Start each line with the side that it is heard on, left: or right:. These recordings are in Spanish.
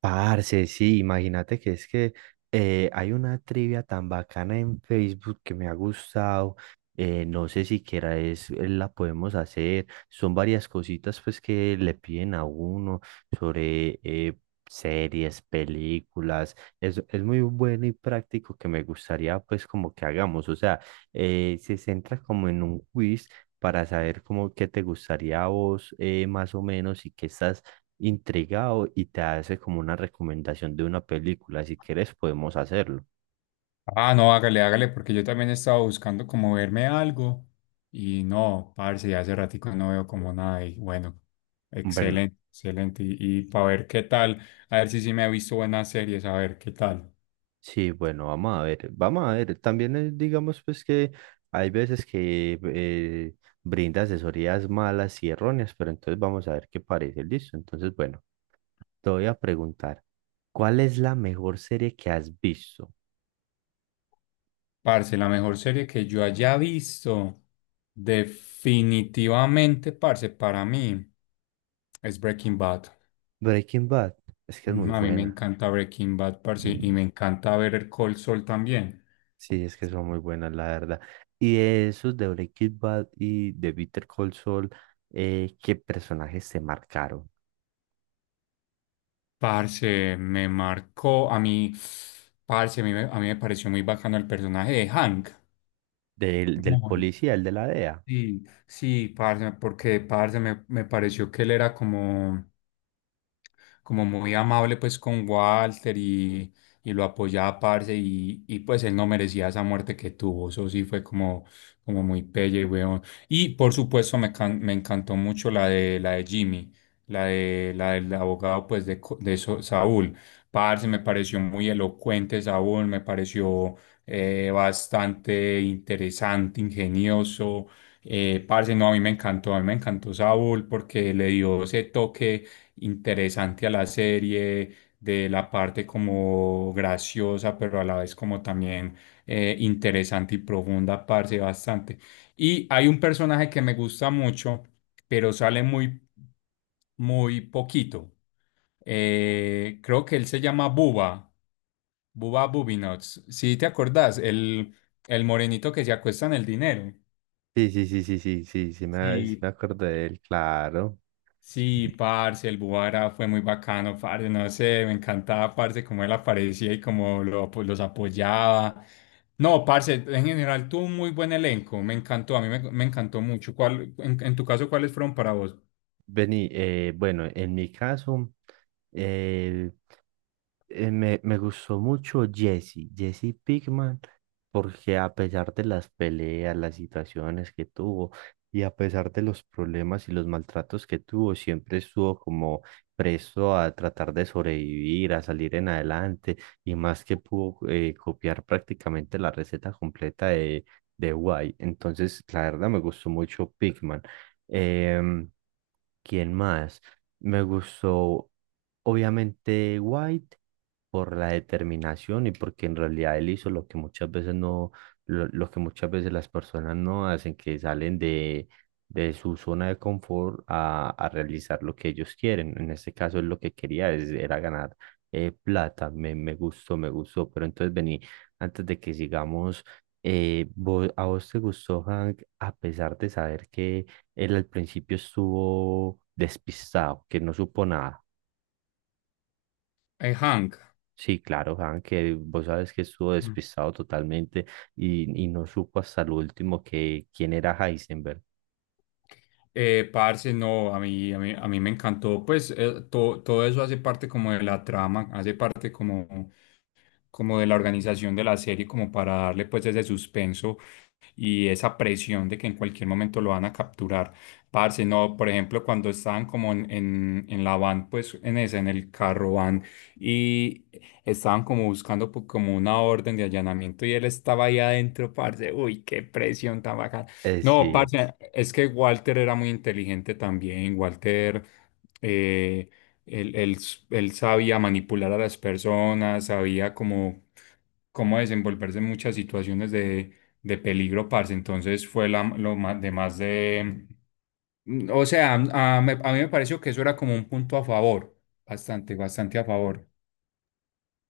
right: Parce, sí, imagínate que es que hay una trivia tan bacana en Facebook que me ha gustado. No sé siquiera es, la podemos hacer. Son varias cositas pues que le piden a uno sobre series, películas. Es muy bueno y práctico que me gustaría pues como que hagamos. O sea, se centra como en un quiz para saber como qué te gustaría a vos más o menos y qué estás intrigado y te hace como una recomendación de una película. Si quieres, podemos hacerlo.
left: Ah, no, hágale, hágale, porque yo también estaba buscando como verme algo y no, parce, ya hace ratico no veo como nada y bueno,
right: Bueno,
left: excelente, excelente. Y, para ver qué tal, a ver si sí me he visto buenas series, a ver qué tal.
right: sí, bueno, vamos a ver, vamos a ver. También digamos pues que hay veces que brinda asesorías malas y erróneas, pero entonces vamos a ver qué parece. Listo, entonces bueno, te voy a preguntar, ¿cuál es la mejor serie que has visto?
left: Parce, la mejor serie que yo haya visto, definitivamente, parce, para mí es Breaking Bad.
right: Breaking Bad, es que es
left: Mm,
right: muy
left: a mí me
right: buena.
left: encanta Breaking Bad, parce, y me encanta ver el Cold Soul también.
right: Sí, es que son muy buenas, la verdad. Y de esos de Breaking Bad y de Bitter Call Saul, ¿qué personajes te marcaron?
left: Parce, me marcó a mí, parce, a mí, a mí me pareció muy bacano el personaje de Hank.
right: ¿Del
left: Muy.
right: policía, el de la DEA?
left: Sí, sí, parce, porque parce me pareció que él era como, como muy amable pues con Walter y lo apoyaba, parce, y pues él no merecía esa muerte que tuvo. Eso sí fue como, como muy pelle, weón. Y por supuesto me encantó mucho la de Jimmy, la de, la del abogado pues de, Saúl. Parce, me pareció muy elocuente Saúl, me pareció bastante interesante, ingenioso. Parce, no, a mí me encantó, a mí me encantó Saúl porque le dio ese toque interesante a la serie, de la parte como graciosa, pero a la vez como también interesante y profunda, parce, bastante. Y hay un personaje que me gusta mucho, pero sale muy, muy poquito. Creo que él se llama Bubba, Bubba Bubinots. ¿Sí te acordás? El morenito que se acuesta en el dinero.
right: Sí, sí, sí, sí, sí, sí, sí
left: Sí,
right: me acuerdo de él, claro.
left: sí, parce, el Buara fue muy bacano, parce, no sé, me encantaba, parce, cómo él aparecía y cómo pues, los apoyaba. No, parce, en general tuvo un muy buen elenco, me encantó, a mí me encantó mucho. ¿Cuál, en tu caso, cuáles fueron para vos?
right: Vení, bueno, en mi caso, me gustó mucho Jesse, Jesse Pinkman, porque a pesar de las peleas, las situaciones que tuvo y a pesar de los problemas y los maltratos que tuvo, siempre estuvo como presto a tratar de sobrevivir, a salir en adelante y más que pudo copiar prácticamente la receta completa de White. Entonces, la verdad me gustó mucho Pinkman. ¿Quién más? Me gustó, obviamente, White por la determinación y porque en realidad él hizo lo que muchas veces no, lo que muchas veces las personas no hacen, que salen de su zona de confort a realizar lo que ellos quieren. En este caso, él lo que quería es- era ganar plata. Me gustó, me gustó. Pero entonces, vení, antes de que sigamos, vos- ¿a vos te gustó, Hank, a pesar de saber que él al principio estuvo despistado, que no supo nada?
left: Hank.
right: Sí, claro, Hank, que vos sabes que estuvo
left: Mm.
right: despistado totalmente y no supo hasta el último que quién era Heisenberg.
left: Parce, no, a mí me encantó, pues todo eso hace parte como de la trama, hace parte como, como de la organización de la serie, como para darle pues ese suspenso y esa presión de que en cualquier momento lo van a capturar. Parce, no, por ejemplo, cuando estaban como en la van, pues en ese, en el carro van, y estaban como buscando como una orden de allanamiento y él estaba ahí adentro, parce, uy, qué presión tan bacana. No,
right: Sí.
left: parce, es que Walter era muy inteligente también. Walter, eh, él sabía manipular a las personas, sabía como cómo desenvolverse en muchas situaciones de peligro, parce. Entonces fue la, lo más de... O sea, a mí me pareció que eso era como un punto a favor, bastante, bastante a favor.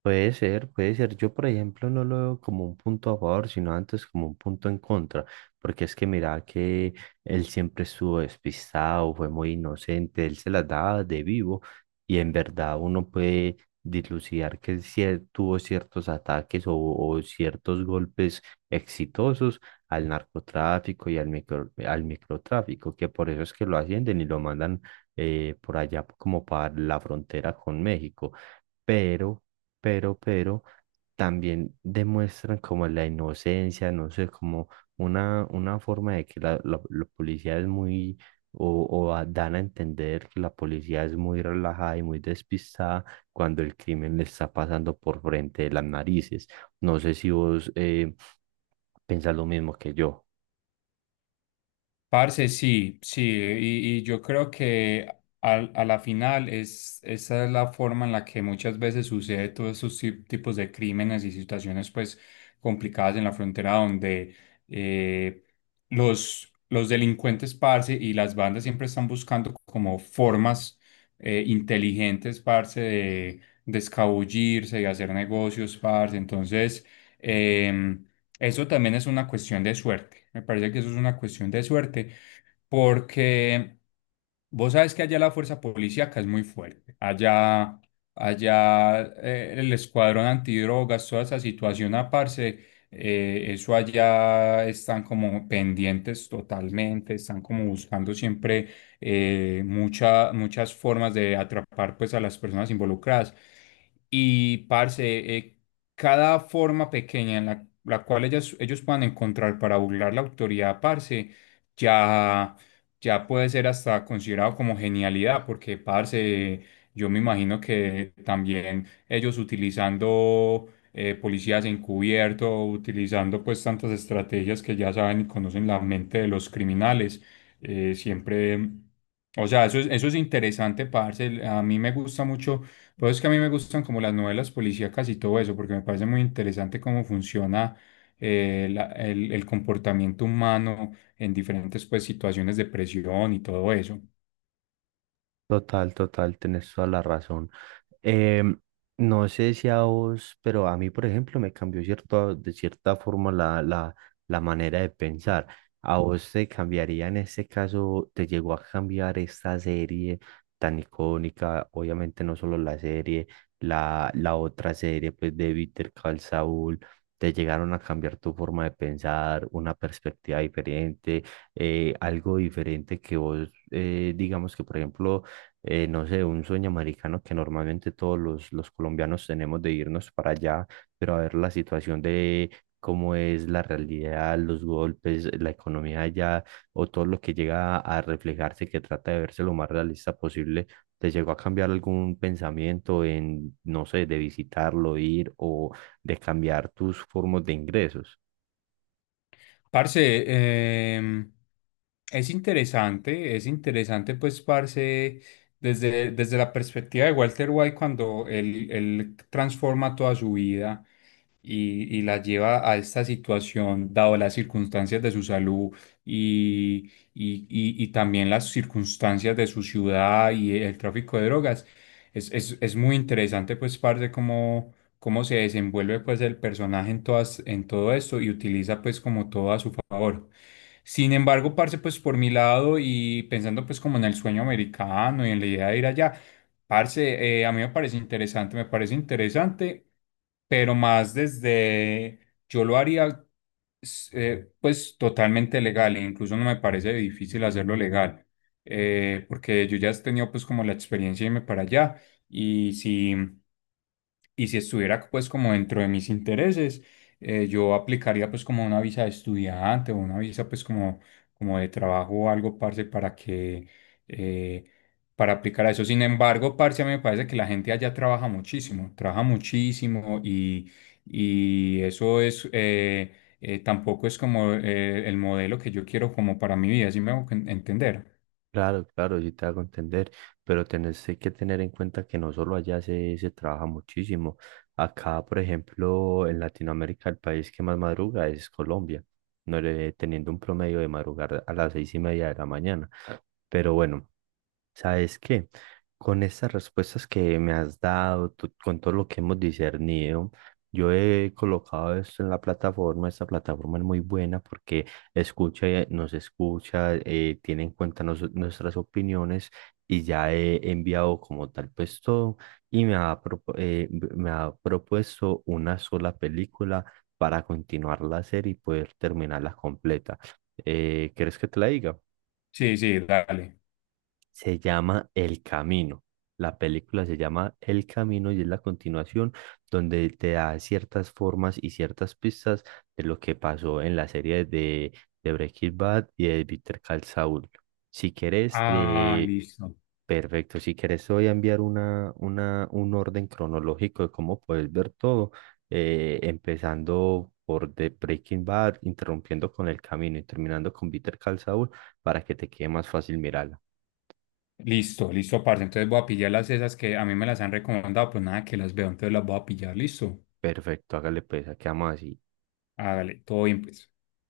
right: Puede ser, puede ser. Yo, por ejemplo, no lo veo como un punto a favor, sino antes como un punto en contra, porque es que mira que él siempre estuvo despistado, fue muy inocente, él se las daba de vivo y en verdad uno puede dilucidar que él sí tuvo ciertos ataques o ciertos golpes exitosos al narcotráfico y al micro, al microtráfico, que por eso es que lo ascienden y lo mandan por allá como para la frontera con México pero, pero también demuestran como la inocencia, no sé, como una forma de que la- la policía es muy, o a- dan a entender que la policía es muy relajada y muy despistada cuando el crimen le está pasando por frente de las narices. No sé si vos pensás lo mismo que yo.
left: Parce, sí, sí, y yo creo que a la final es, esa es la forma en la que muchas veces sucede todos esos tipos de crímenes y situaciones pues complicadas en la frontera donde eh, los delincuentes, parce, y las bandas siempre están buscando como formas inteligentes, parce, de escabullirse y hacer negocios, parce. Entonces, em, eso también es una cuestión de suerte. Me parece que eso es una cuestión de suerte porque vos sabes que allá la fuerza policíaca es muy fuerte. Allá, allá el escuadrón antidrogas, toda esa situación aparte, eso allá están como pendientes totalmente, están como buscando siempre muchas formas de atrapar pues a las personas involucradas. Y parce, eh, cada forma pequeña en la, la cual ellos puedan encontrar para burlar la autoridad, parce, ya, ya puede ser hasta considerado como genialidad, porque, parce, yo me imagino que también ellos utilizando policías encubierto, utilizando pues tantas estrategias que ya saben y conocen la mente de los criminales, siempre... O sea, eso es interesante, parce. A mí me gusta mucho, pero es que a mí me gustan como las novelas policíacas y todo eso, porque me parece muy interesante cómo funciona el comportamiento humano en diferentes pues, situaciones de presión y todo eso.
right: Total, total, tenés toda la razón. Em, no sé si a vos, pero a mí, por ejemplo, me cambió cierto, de cierta forma la, la, la manera de pensar. ¿A vos te cambiaría en este caso, te llegó a cambiar esta serie tan icónica? Obviamente no solo la serie, la otra serie pues de Better Call Saul, te llegaron a cambiar tu forma de pensar, una perspectiva diferente, algo diferente que vos, digamos que por ejemplo no sé, un sueño americano que normalmente todos los colombianos tenemos de irnos para allá, pero a ver la situación de cómo es la realidad, los golpes, la economía allá, o todo lo que llega a reflejarse, que trata de verse lo más realista posible, ¿te llegó a cambiar algún pensamiento en, no sé, de visitarlo, ir o de cambiar tus formas de ingresos?
left: Parce, em, es interesante pues, parce, desde, desde la perspectiva de Walter White cuando él transforma toda su vida y la lleva a esta situación, dado las circunstancias de su salud y, y también las circunstancias de su ciudad y el tráfico de drogas. Es muy interesante pues, parce, cómo se desenvuelve pues el personaje en todas, en todo esto y utiliza pues como todo a su favor. Sin embargo, parce, pues por mi lado y pensando pues como en el sueño americano y en la idea de ir allá, parce, a mí me parece interesante, pero más desde, yo lo haría pues totalmente legal, e incluso no me parece difícil hacerlo legal, porque yo ya he tenido pues como la experiencia de irme para allá y si... Y si estuviera pues como dentro de mis intereses, yo aplicaría pues como una visa de estudiante o una visa pues como, como de trabajo o algo, parce, para que, eh, para aplicar a eso. Sin embargo, parce, a mí me parece que la gente allá trabaja muchísimo y eso es, tampoco es como el modelo que yo quiero como para mi vida, ¿sí me hago entender?
right: Claro, claro, sí te hago entender, pero tenés que tener en cuenta que no solo allá se trabaja muchísimo. Acá, por ejemplo, en Latinoamérica, el país que más madruga es Colombia, no le- teniendo un promedio de madrugar a las 6:30 de la mañana. Pero bueno. ¿Sabes qué? Con estas respuestas que me has dado, tú- con todo lo que hemos discernido, yo he colocado esto en la plataforma. Esta plataforma es muy buena porque escucha, nos escucha, tiene en cuenta nos- nuestras opiniones y ya he enviado como tal pues todo y me ha, propu- me ha propuesto una sola película para continuar la serie y poder terminarla completa. ¿Quieres que te la diga?
left: Sí, sí, dale.
right: Se llama El Camino. La película se llama El Camino y es la continuación donde te da ciertas formas y ciertas pistas de lo que pasó en la serie de Breaking Bad y de Better Call Saul. Si quieres,
left: Ah, listo.
right: perfecto. Si quieres, te voy a enviar una, un orden cronológico de cómo puedes ver todo, empezando por The Breaking Bad, interrumpiendo con El Camino y terminando con Better Call Saul para que te quede más fácil mirarla.
left: Listo, listo, parce. Entonces voy a pillar las esas que a mí me las han recomendado, pues nada, que las veo, entonces las voy a pillar, listo.
right: Perfecto, hágale pues, quedamos así.
left: Hágale, todo bien, pues.